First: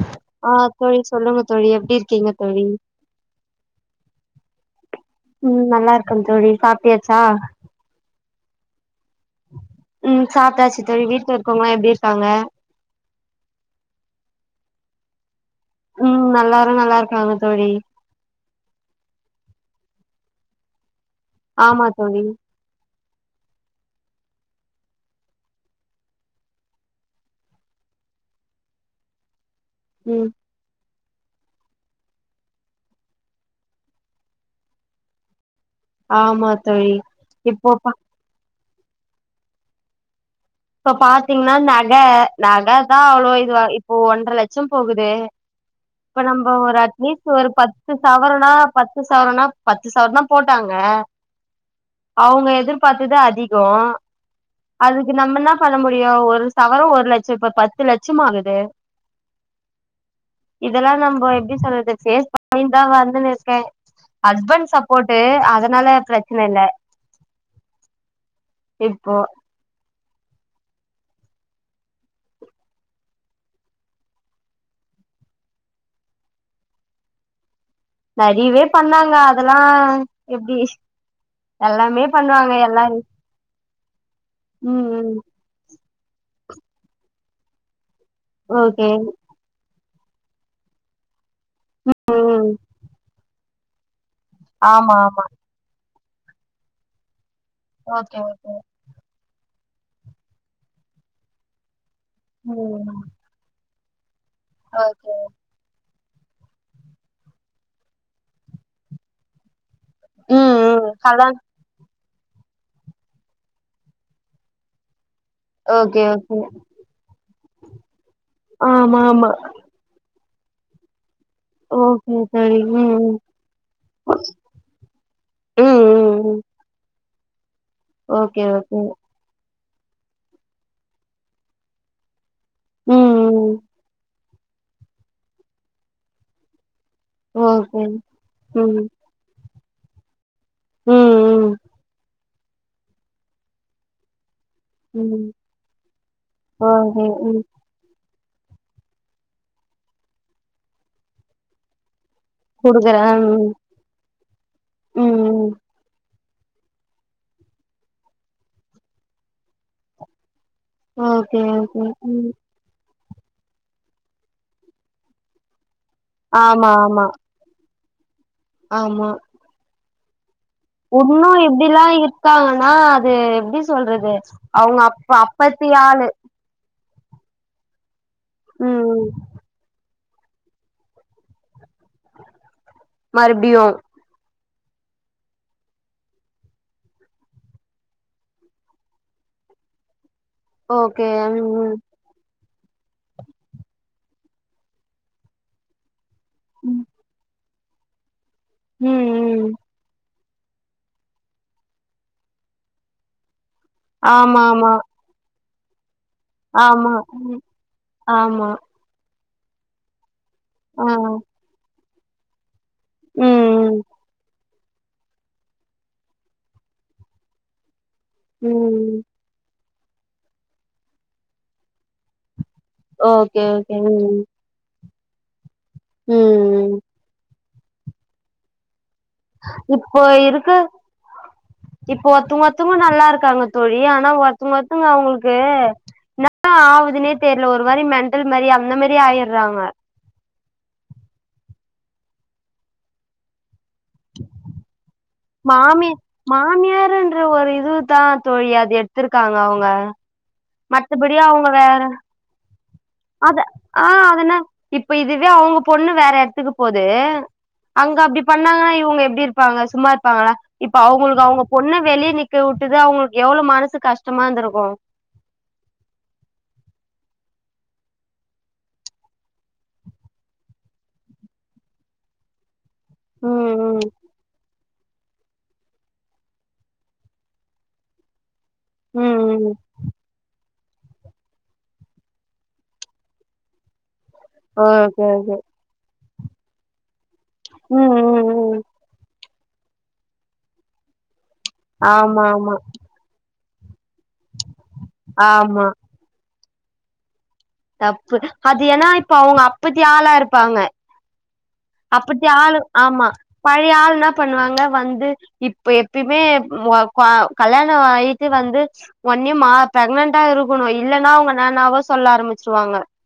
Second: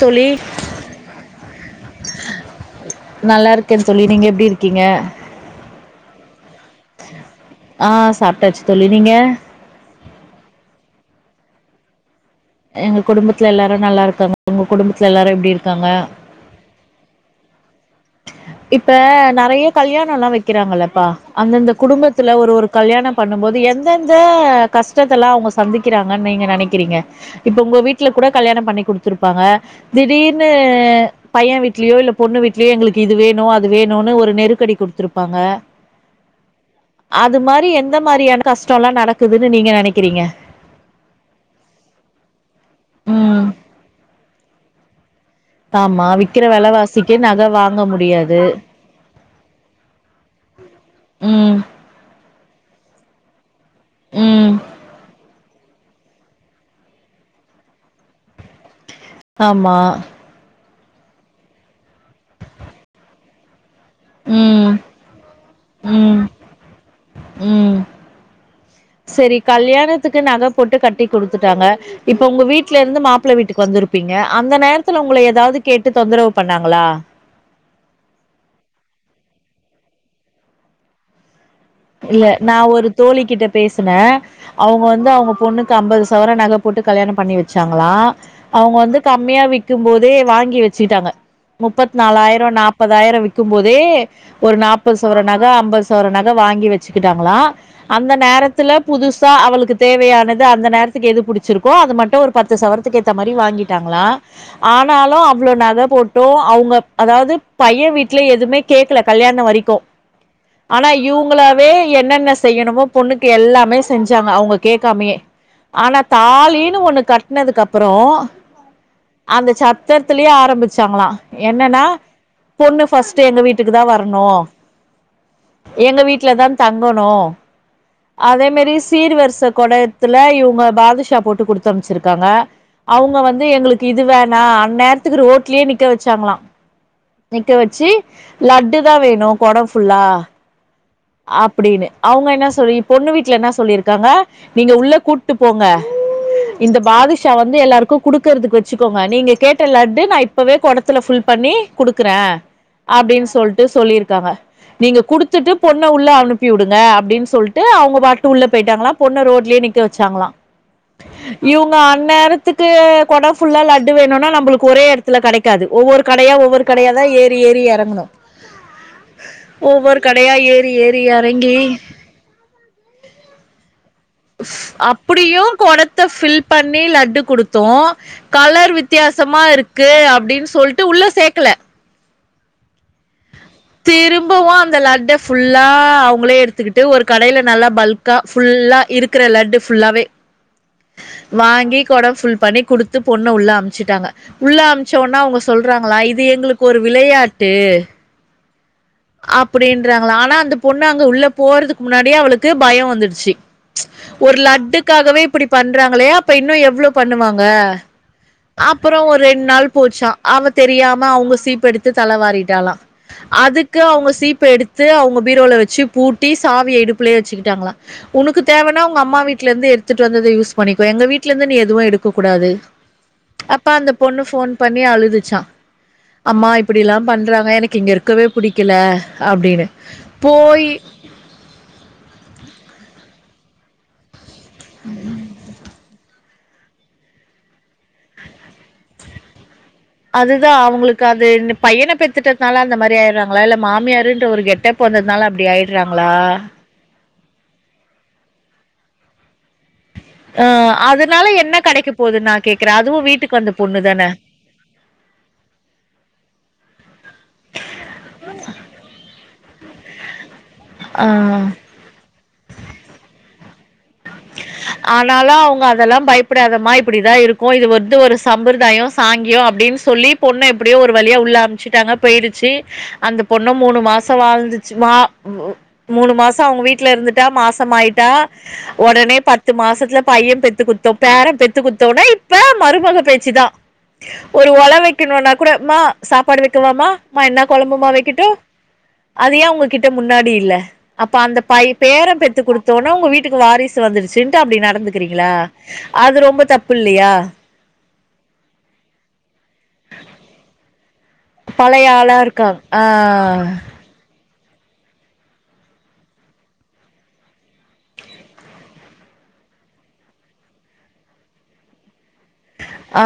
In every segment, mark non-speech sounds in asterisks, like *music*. தோழி ஆ தோழி சொல்லுங்க தோழி எப்டி இருக்கீங்க தோழி நல்லா இருக்கே தோழி நீங்க எப்டி இரு கிங்க ம் நல்லா இருக்கே தோழி சாப்டியாச்சா டச் தோழி நீங்க ம் சாப்ட்டாச்சு தோழி வீட்ல இருக்கவங்க எப்டி இருக்காங்க எங்க குடும்பத்துல எல்லாரு நல்லா இருக்காங்க உங்க குடும்பத்துல எல்லாரு எப்டி இருக் ம் நல்லாரு நல்லா இருக்காங்க தோழி இப்ப நறைய கல்யாணல்லா வைக்கிறாங்களப்பா அந்தந்த ஆமா தோழி குடும்பத்துல ஒரு ஒரு கல்யாணம் பண்ணும்போது எந்தெந்த கஷ்டத்தெல்லா அவங்க சந்திக்கிறாங்க நீங்க நினைக்கிறீங்க இப்ப உங்க வீட்ல கூட கல்யாண பண்ணி கொடுத்திருப்பாங்க ம் திடீர்னு பைய வீட்லயோ இல்ல பொண்ணு வீட் லயோ எங்களுக்கு இது வேணு அது வேணு ஒரு நெருக்கடி கொடுத்துருப்பாங்க ஆமா தோழி அது மாரி இப்போ பா எந்த மாரியான கஷ்டல்லா நடக்குதுன்னு நீங்க நினைக்கிறீங்க இப்ப பாத்தீங்கன்னா நக ம் ச்சம் போகுதே ஆமா இப்ப விக்கிற நம்ம ஒரு வெலவாசிக்கு அட்லீஸ்ட் நக ஒரு வாங்க பத்து முடியாது சவரனா பத்து சவரனா பத்து சவரனா போ போட்டாங்க ம் அவங்க எதிர்பார்த்தது அதிக ம் அதுக்கு நம்மனா பண்ண முடியு ஒரு சவர ஒரு லட்ச இப்ப பத்து லட்சமாகுது ஆமா இதெல்லா நம்ம எப்டி சொல்றது ஃபேஸ் பண்ணிட்தா வந்துன்னு இருக்கே ம் ஹஸ்பண்ட் சப்போர்ட்டு அதனால ம் பிரச்சன இல்ல ம் இப்போ செரி கல்யாண த்துக்கு நகை போட்டு கட்டி குடுத்துட்டாங்க இப்ப உங்க வீட்ல இருந்து மாப்பிளை வீட்டுக்கு வந்திருப்பீங்க அந்த நேரத்தில் உங்க உங்கள ஏதாவது கேட்டு தொந்தரவு பண்ணாங்களா நெறையவே பண்ணாங்க அதெல்லா எப்டி எல்லாமே இல்ல பண்ணுவாங்க நா ஒரு எல்லாரு தோழி கிட்ட பேசினே அவங்க ம் வந்து ம் அவங்க பொண்ணுக்கு அம்பது சவரன் நகை போட்டு கல்யாணோ பண்ணி வெச்சாங்களா அவங்க ஓகே வந்து கம்மியா விக்கு போதே வாங்கி வெச்சிகிட்டாங்க முப்பத்தி நாலாயிரோ ம் நாப்பதாயிரோ விக்கு போதே ஒரு ஆமா நாற்பது சவரோ ஆமா நகை அம்பது சவரோ நகை வாங்கி வச்சுக்கிட்டாங்களா அந்த ஓகே ஓகே நேரத்துல புதுசா அவளுக்கு தேவையானது அந்த நேரத்துக்கு எது புடிச்சிருக்கோ அது மட்டு ஒரு பத்து ம் சவரத்துக்கு ஏத்த மாறி வாங்கிட்டாங்களா ஓகே ஆனாலு அவ்ளோ நகை போட் டோ அவங்க அதாவது பையே வீட்ல எதுவுமே கேக்கல கல்யாணோ வரிக்கு ம் ம் ஆனா இப் கல்யாண் இவங்களாவே என்னென்ன செய்யணுமோ பொண்ணுக்கு எல்லாமே செஞ்சாங்க அவங்க கேட்காமயே ஆனா ஓகே ஓகே தாலின்னு ஒன்னு கட்னதுக்கு அப்றோ ஆமா ஆமா அந்த சத்தரத் திலேயே ஆரம்பிச்சாங்களா என்னன்னா ஓகே தோழி பொண்ணு ம் ஃபர்ஸ்ட் எங்க வீட்டுக்கு தா வரணு ம் ம் ம் எங்க வீட்டுல ம் தா தங்கணு ஓகே அதே மாரி ஓகே சீர்வரிச கொட எடத்துல இவங்க பாதுஷா போட்டு குடுத்த அனுப்ச்சியிருக்காங்க ம் அவங்க வந்து ம் எங்களுக்கு இது வேண் நா அந்நேரத்துக்கு ரோட்லயே நிக்க வெச்சாங்களா நிக்க ஓகே வெச்சு லட்டு ம் தா வேணு கொடோ ஃபுல்லா ம் அப்படின்னு அவங்க என்ன சொல்லி பொண்ணு வீட்டு்ல என்ன சொல்லியிருக்காங்க நீங்க உள்ள ம் ம் கூட்டு போங்க இந்த ஓகே பாதுஷா ம் வந்து எல்லார்க்கு குடுக்கறதுக்கு வெச்சுக்கோங்க நீங்க கேட்ட லட்டு நா இப்பவே கொடத்துல ஃபுல் பண்ணி குடு க்றே குடுக்குறே அப்படின்னு ம் சொல்ட்டு சொல்லியிருக்காங்க நீங்க ம் குடுத்துட்டு பொண்ண உள்ள அனுப் அனுப்பி உடுங்க அப்டின்னு சொல்ட்டு அவங்க பாட்டுன்னு உள்ள போயிட்டாங்களா பொண்ண ரோட்லயே நிக்க வெச்சாங்களா ஓகே இவங்க ஓகே ம் அநேரத்துக்கு கொடோ ஃபுல்லாக லட்டு வேணும்னா நம்பளுக்கு ஒரே எடத்துல கெடைக்காது ஒவ்வொரு கடயா ஒவ்வொரு ஆமா கடயா தா ஆமா ஏறி ஏறி எறங்கணு ஆமா ஒவ்வொரு கடையா ஏறி ஏறி ஒன்னு எறங்கி இப்படில்லா இருப்பாங்கன்னா அது எப்படி சொல்றது அவுங்க அப்ப அப்படியு அப்பத்தி கொடத்த ஆளு ஃபில் பண்ணி லட் டு குடுத்தோ கலர் ம் வித்தியாசமா இருக்கு அப்படின்னு சொல்ட்டு உள்ள சேக்கல மறுபடியு திரும்பவு அந் அந்த லட்ட புல்லா அவங்களே எடுத்துக்கிட்டு ஒரு கடயில நல்லா பல்கா ஃபுல்லா இருக்கிற லட்டு ஃபுல்லாவே ஓகே ம் வாங்கி கொடோ ஃபுல் பண்ணி குடுத்து பொண்ண உள்ள அமுச்சிட்டாங்க உள்ள அமுச்ச ஒடனே அவங்க சொல்றாங்களா இது எங்களுக்கு ஒரு ம் விளையாட்டு ம் ம் அப்படின்றாங்களா ஆனா அந்த பொண்ணு அங்க உள்ள போறதுக்கு முன்னாடியே அவளுக்கு பயோ வந்துடுச்சு ஒரு ஆமா லட்டுக்காகவே இப்படி பண்றாங்களே அப்ப இன்னு ஆமா எவ்ளோ ஆமா ம் பண்ணுவாங்க ஆமா அப்றோ ஒரு ரெண்டு நாள் போச்சா அவ ஆ தெரியாம அவங்க சீப்பெடுத்து தலை வாறிட்டாலா அதுக்கு ம் அவங்க சீப்ப எடுத்து அவங்க பீரோல வெச்சு பூட்டி சாவிய இடுப்புலயே வெச்சுக்கிட்டாங்களா உனக்கு தேவைன்னா உங்க ம் அம்மா வீட்டுல இருந்து எடுத் துட்டு வந்ததே யூஸ் பண்ணிக்கோ எங்க வீட்ல இருந்து நீ எதுவு எடுக்ககூடாது ஓகே அப்ப ஓகே அந்த ம் பொண்ணு ஃபோன் பண்ணி அழு துச்சா அம்மா ம் இப்படி எல்லா பண்றாங்க எனக்கு இங்க இருக்கவே புடிக்கல அப்டின்னு இப்போ இருக்கு போய் இப்போ ஒருத்தங்க ஒருத்தங்க நல்லா இருக்காங்க தோழி ஆனா ஒர்த்துங்க ஒர்த்துங்க அவங்களுக்கு என்ன என்ன ஆவுதுன்னே தெரியல ஒரு மாறி மென்டல் மாறி அந்த மாறி ஆயட்றாங்க அதுதா அவங்களுக்கு அது இந்த பையன பெத்துட்டதுனால அந்த மாறி ஆயர்றாங்களா இல்ல மாமியாருன்ற ஒரு கெட்டப் வந்ததுனால அப்டி மாமி ஆயர்றாங்களா மாமியாருன்ற ஒரு இதுதா தோழி அது எடுத்திருக்காங்க அவங்க அ அதுனால என்ன கெடைக்க போது நா கேக்க அத ஆ அதனா இப்ப இதுவே அவ்ங்க பொண்ணு வேற எட்த்துக்கு போது அங்க அப்டி பண்ணாங்கனா இவ்ங்க எப்டி இருப்பாங்க சும்மா இருப்பாங்களா இப்ப ஆ அவுங்களுக்கு அவ்ங்க பொண்ண வெளிய நிக்கவுட்டது அவ்ங்களுக்கு எவ்ளோ மனசு கஷ்டமா இருந்திரு ஆனாலு அவ்ங்க அதெல்லா பயப்டாதமா இப்டிதா இருக் க்கு இது வந்து ஒரு சம்பர்தாய சாங்கிய அப்டின் சொல்லி பொண்ண எப்டியோ ஒரு வழியா உள்ள அம்ச்சிட்டாங்க போயிருச்சு அந்த பொண்ண ம் ம் மூணு மாச வாழ்ந்து மா ம் மூணு மாச அவ்ங்க வீட்ல இருந்துட்டா மாசமாயிட்டா ஒடனே ம் பத் த்து ம் மாசத்துல பைய பெத்து குட்த்தோ பேர பெத்து குத்தோன இப்ப மருமக பேச்சு தா ஒரு ஒல ஓகே வெக்கணுனா ஓகே கூட மா சாப்பாடு வெக்கவாமா மா என்ன கொழம்புமா ம் வெக்கட்டு ம் ம் அது ஏ உங்ககிட்ட முன்னாடி இல்ல அப்ப அந்த பை பேர ஆமா பெத்து ஆமா குடுத்தோனா உங்க வீட்டுக்கு வாரிசு வந்துருச் சின்ட்டு அப்டி நடந்துக்கிறீங்ளா ஆமா அது ரொம்ப தப்பில்லையா தப்பு அது ஏனா இப்ப அவ்ங்க அப்புத்தி ஆளா இருப்பாங்க பழைய ஆளா அப்புத்தி இருக்காங் ஆளு ஆ ஆமா பழைய ஆள்னா ப்பண்ணுவாங்க வந்து இப்ப எப்பயுமே ஒ கா கல்யாண ஆயிட்டு வந்து ஒ உன்னயுமா ப்ரக்னென்ட்டா இருக்கணு இல்லனா அவ்ங்க என்னென்னவோ சொல்ல ஆரம்பிச்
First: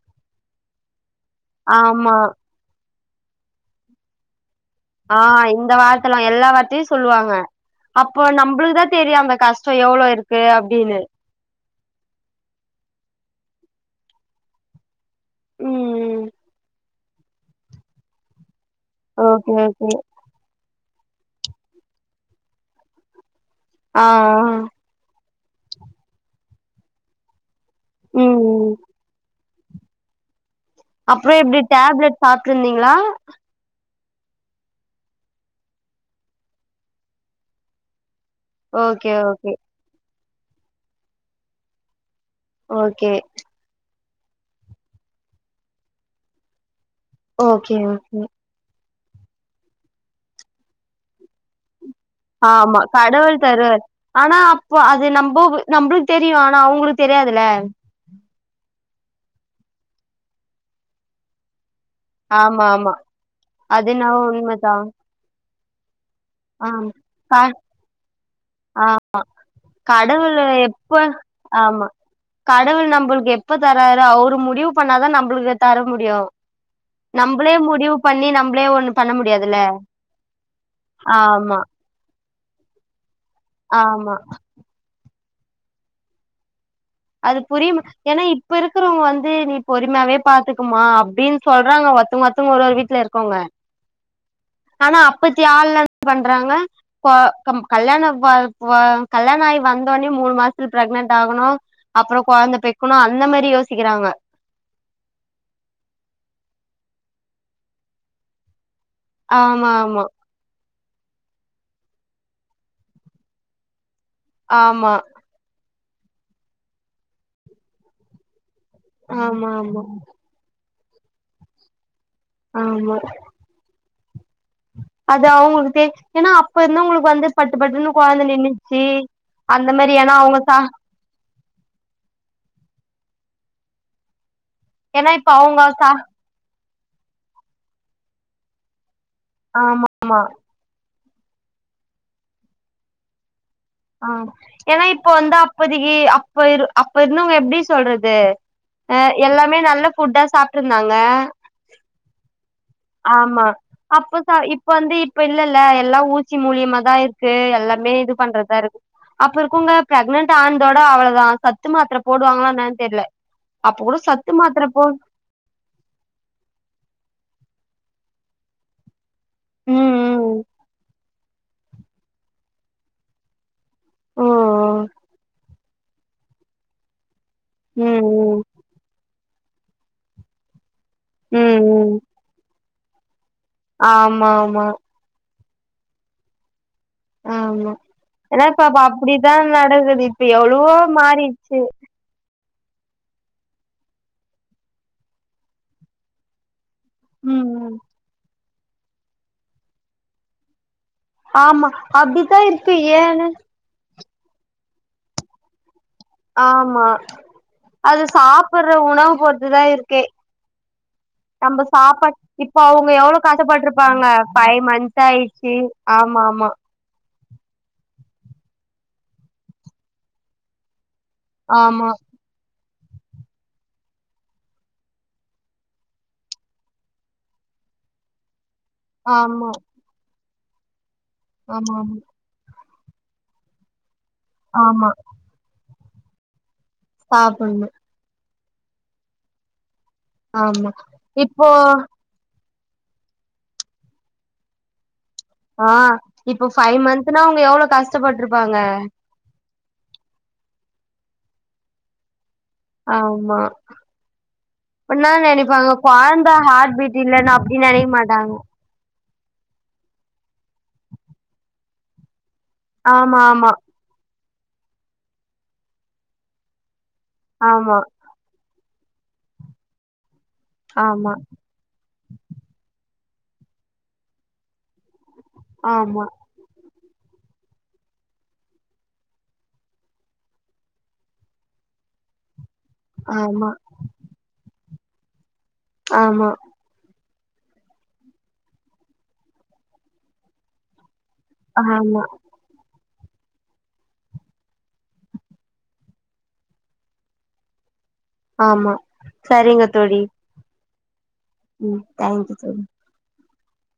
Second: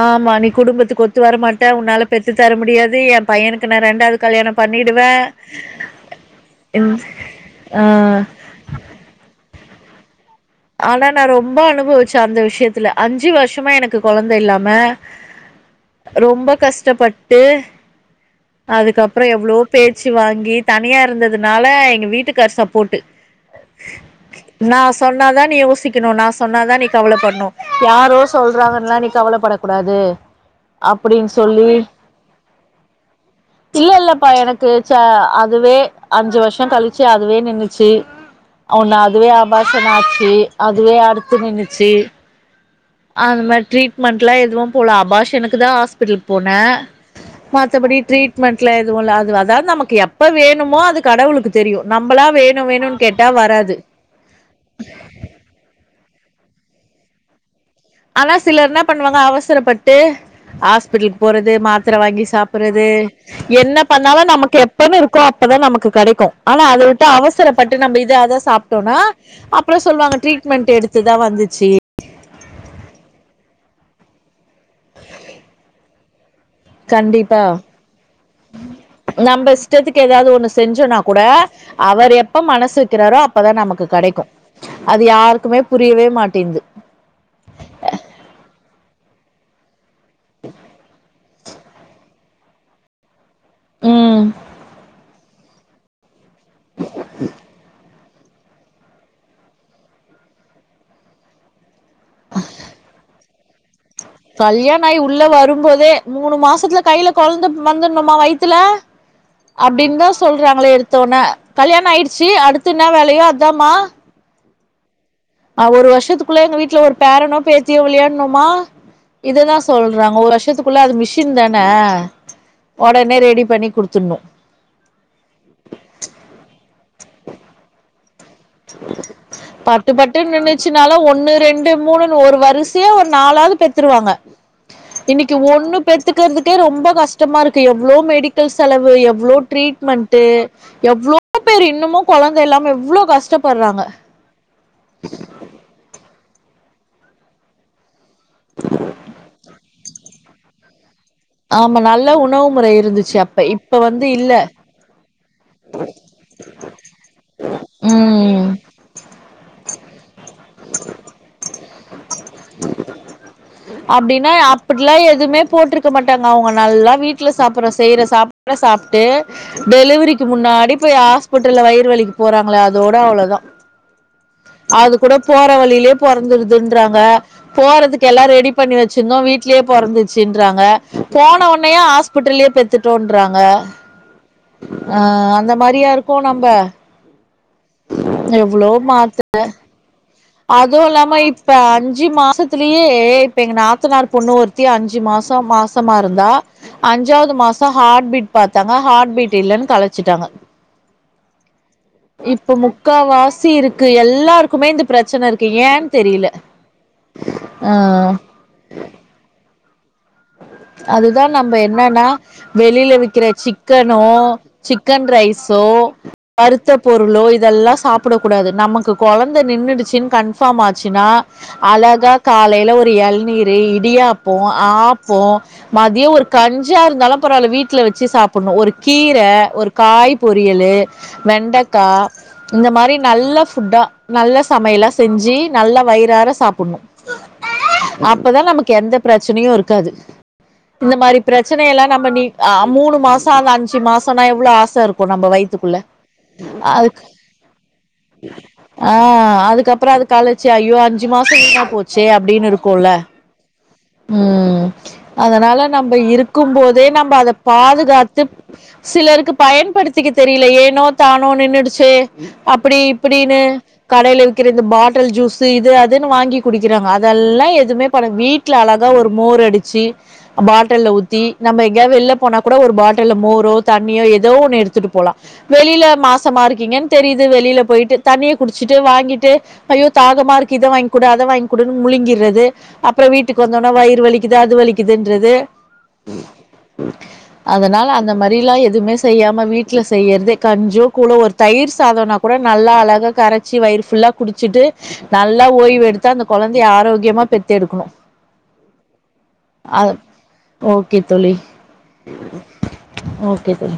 ஆமா நீ குடும்பத்துக்கு ஒத்து வரமாட்ட உன்னால ஆமா பெத்து தர முடியாது து எ பையனுக்கு நா ரெண்டாவ்து கல்யாணம் பண்ணிடுவே ஆ இந்த வார்த்தலா எல்லா வார்த்தையு ம் சொல்லுவாங்க ஆ அப்போ நம்பளுக்குதா தெரியு அந்த கஷ் சோ எவளோ இருக்கு அப்டின்னு ம்ப அனுபவிச்ச அந்த விஷ்யத்துல அஞ்சு வர்ஷமா எனக்கு கொழந்த இல்லாம ம் ரொம்ப கஷ்டப்பட்டு அதுக்கப்ற ஓகே எவ்ளோ ஓகே பேச்சு வாங்கி தனியா இருந்ததுனால எங்க வீட்டுக்காரு சப்போட்டு ஆ ஆ நாதான்டி யோசிக்கணு நா சொன்னாதா நீ கவலப்பட்ணு யாரோ ம் சொல்றாங்கன்லா நீ கவலப்பட கூடாது அப்டின் அப்றோ எப்டி சொல்லி டேப்லெட் சாப்ட்ருந்தீங்களா இல்ல இல்ல ப்பா எனக்கு ச அதுவே அஞ்சு வர்ஷ கழிச்சு அதுவே நின்னுச்சு ஒன்னு ஓகே அதுவே ஓகே ஆபாஷன் ஆச்சு அதுவே அடுத்து நின்னுச்சு ஓகே அந்த மார் ட்ரீட்மெண்ட்லா எதுவு போலா அபாஷனுக்குதா ஹாஸ்பிட்டலுக்கு போனே ஓகே மத்தபடி ஓகே ட்ரீட்மெண்ட்ல எதுவு இல்ல அது அதாவ்து நமக்கு எப்ப வேணுமோ அது கடவுளுக்கு தெரியு நம்பளா வேணு ஆமா வேணுன்னு கேட்டா கடவுள் வராது தருவார் ஆனா அப்ப அது நம்போ நம்பளுக் தெரியு ஆனா அவ்ங்களுக்கு தெரியாதுல ஆனா சிலர் என்ன பண்ணுவாங்க அவசரப்பட்டு ஹாஸ்பிட்டலுக்கு போறது மாத் த்திர வாங்கி ஆமா சாப்புறது ஆமா என்ன அது என்னவோ பண்ணாலு நமக்கு உண்மதா எப்பன்னு இருக்கோ அப்பதா நமக்கு க்கு ஆனா அத ஆம் விட்டு க அவசரப்பட்டு நம்ப இத அத சாப்ட்டோனா அப்றோ சொல்வாங்க கடவுள் ட்ரீட்மெண்ட் எப்ப எடுத்துதா வந்துச்சு ஆமா கடவுள் நம்பளுக்கு எப்ப தராரோ அவரு முடிவு பண்ணாதா நம்பளுக்கு தர முடியு கண்டிப்பா நம்பளே முடிவு பண்ணி நம்பளே ஒண்ணு பண்ண நம்ப முடியாதுல்ல இஷ்டத்துக்கு எதாவ்து ஒன்னு செஞ்சோனா கூட ஆமா அவர் எப்ப மனசு வெக்கிறாரோ அப்பதா நமக்கு ஆமா கெடைக்கு அது யாரு க்குமே புரியவே மாட்டின்ந்து அது புரியுமா ஏனா இப்ப இருக்கிறவ்ங்க வந்து நீ பொறுமையாவே பாத்துக்குமா அப்டின் சொல்றாங்க ஒத்து மொத்து ஒரு ஒரு வீட்ல இருக்கவ்ங்க ம் ஆனா அப்பத்தி ஆள்லென் பண்றாங்க கொ கம் கல்யாண வ வ கல்யாண ஆகி வந்தோனே மூணு மாசத்துல பிரெக்னென்ட் ஆகணு அப்றோ கொழந்த பெக்கணு அந்த மாரி யோசிக்கிறாங்க கல்யாண ஆயி உள்ள வரும் போதே மூணு மாசத்துல கைல கொழந்த வந்துர்ணுமா வயித்துல ஆமா ஆமா அப்டின்தா சொல்றாங்களே எடுத் தோன கல்யாண ஆயிடுச்சு அடுத்து என்ன வேலையோ அதாமா ஆமா அ ஒரு வர்ஷத்துக்குள்ள எங்க வீட்ல ஒர் பேரனோ பேத்தியோ விளையாட்ணுமா ஆமா இததா ஆமா சொல்றாங்க ஒரு வர்ஷத்துக்குள்ள அது மிஷின் தான ஆமா ஒடனே ரெடி பண்ணி குடுத்துணு அது அவுங்ளுக்கு தே ஏனா அப்ப இருந்தவுங்ளுக்கு வந்து பட்டு பட்டுனு பட்டு ஏன்னா பட்டுன் அவங்க சா நின்னுச்சுனால ஒண்ணு ரெண் டு மூணுன் ஒரு வருசியா ஒரு நாலாது பெத்துருவாங்க ஏன்னா இப்ப இன்னைக்கி அவங்க ஒண்ணு சா பெத்துக்கற்துகே ரொம் ம்ப கஷ்டமா இருக்கு எவ்ளோ மெடிக்கல் செலவு எவுளோ ஆமா ட்ரீட்மென்ட்டு எவ்ளோ பேரு இன்னமு கொழந்த இல்லாம எவ்ளோ கஷ் ஆ ஏனா இப்ப வந்து அப்போதிக்கு அப்ப இரு அப்ப இர்ந்தவ்ங்க எப்டி சொல்ற து அ எல்லாமே நல்ல ஃபுட்டா சாப்ட்ருந்தாங் ம ஆமா நல்ல உணவு முறை இருந்துச்சு அப்ப ஆமா இப்ப வந்து அப்ப இல்ல சா இப்ப வந்து இப் இப்ப இல்லல எல்லா ஊசி மூலியமா தா இருக்கு எல்லாமே இது ம் பண்றதா இரு அப்ப இருக்குங்க பிரெக்னன்ட் ஆன்தோட அவளதா சத்து மாத்ர போடுவாங்ளா என்னன் தெர்ல அப்ப கூட அப்டினா சத்து மாத்திர போ அப்புட்லா எதுமே போட்ருக்க மாட்டாங்க அவுங்க நல்லா வீட்ல சாப் அப்புறோ செய்ற சாப் *inaudible* ட சாப்ட்டு ம் டெலுவிரிக்கு ம் முன்னாடி போய் ஆஸ் புட்டுல வயிர் வலிக்கு போறாங்ள அதோட அவ்ளோதா ஓ அது கூட போற வழி யே பொறந்திருதுன்றாங்க ம் போறதுக்கு எல்லா ம் ரெடி பண்ணி வச்சிர்ந்தோ வீ ட்லே பொறந்துச்சுன்றாங்க போன ம் ஒட்னயே ஹாஸ்பிட்டுல்யே பெத்துட்டோன் ஆமாம்மா ஆ அந்த மாரியா இருக்கோ நம்ப ஆமா ஏனா இப்ப பா அப்டிதா நடக்குது இப் அதூ இல்லாம இப்ப அஞ்சு மாசத் த்திலியே இப்ப எங்க நாத்துனார் பொண்ணு ஒருத்தி அஞ்சு மாசோ மாசமா இருந்தா அஞ்சாவ்து ம் மாசோ ம் ஹாட் பீட் பாத்தாங்க ஹாட் பீட் இல்லனு கழச்சிட்டாங்க ஆமா அப்டித்தா இப்போ இருக்கு முக்கா ஏன்னு வாசி இருக்கு எல்லார்க்குமே இந்த பிரச்சன இருக்கு ஏன் ஆமா அது சாப்புட்ற உணவு பொருத்துதா இருக்கே அதுதா நம்ப நம்ம என்னனா சாப்பாட் இப்போ அவங்க வெளில எவ்ளோ விக்கிற சிக்கனோ கஷ்டப்பட்ருப்பாங்க ஃபைவ் மந்த்ஸ் சிக்கன் ஆயிடுச்சு ரைஸோ ஆமா ஒ வருத்த பொருளோ இ தெல்லா சாப்ட கூடாது நமக்கு கொழந்த நின்னுடுச்சுன் கன்ஃபாம் ஆச் சினா ஆமா அழகா காலேல ஒரு எள்நீரு இடியாப்போ ஆப் போ மதியோ ஒரு கஞ்சியா இருந்தாலு பரவால வீட்ல வச்சு சாப புணு ஒரு கீர ஆமா ஆமா ஒரு காய் பொரியலு ஆமா வெண்டக்கா இந்த மாரி நல்ல ஃபுட்டா நல்ல ஆமா சமைலா ஆமா செஞ்சு நல்லா வய்றார சாப் புணு சாப்புட்ணு அப்பதா நமக்கு எந்த பிரச்சினியு இருக்காது ஆமா இந்த மாரி இப்போ பிரச்சனைலா நம்ம நீ் அ மூணு மாசோ அது அஞ்சு மாசோனா எவ்ளோ ஆச இரு க்கு நம்ப ஆ வய்த்துக்குள்ள இப்போ ஃபைவ் அதுக் மந்த்னா அவங்க எவ்ளோ கஷ்டப்பட்ருப்பாங்க ஆ அதுக்கப் புறோ அது கலச்சு ஐயோ அஞ்சு மாசோ வீனா போச்சே அப்டின் இருக்குல ஆமா ம் அப்பன்னா அதனால நெனைப்பாங்க நம்ப கொழந்த ஹார்ட் இருக்கும்போதே பீட் நம்ப அத இல்லன்னு அப்டி நெனைக்க பாதுகாத்து மாட்டாங்க சிலருக்கு பயன்படுத்திக்க தெரில ஏனோ தானோ நின்னுடுச்சே அப்புடி ஆமா இப்புடீன்னு ஆமா கடேல விக்கிற இந்த பாட்டல் ஜூஸு இது அதுன்னு வாங்கி குடிக்கிறாங்க அ தெல்லா ஆமா எதுமே பண்ண வீட்ல அழகா ஒரு மோர் அடிச்சு பாட்டல்ல ஆமா ஊத்தி நம்ம எங்க்யா வெள்ல போனா கூட ஒரு பாட்டில்ல மோரோ தண்ணியோ எதோ ஒண்ணு எடுத்துட்டு போலா வெளில மாசமா இருக்கீங்கன் தெரிது வெளில போய்ட்டு தண்ணிய குடிச்சுட்டு வாங்கிட்டு ஐயோ தாகமா இருக்கு இத வாய்ங்குடு அத வாய்ங்குடுன் முள் ளிங்கிறது அப்புறோ வீட்டுக்கு ஆமா வந்தோன வயிறு வலிக்குது அது வலிக்குதுன்றது ஆமா அதனால அந்த மாரிலா எதுமே செய்யாம வீட்ல செய்யற்தே கஞ்யோ கூலோ ஒரு ஆமா தயிர் ஆமா சாதோனா கூட நல்லா அழகா கரச்சு வயிர் ஃபுல்லா குடிச்சிட்டு நல்லா ஓய்வெடுத்தா அந்த கொழந்திய ஆரோக்யமா பெத்து எடுக்குணு ஆமா சரிங்க தோழி ஓகே தோழி ம் தேங்க் யூ தோழி கேக்குது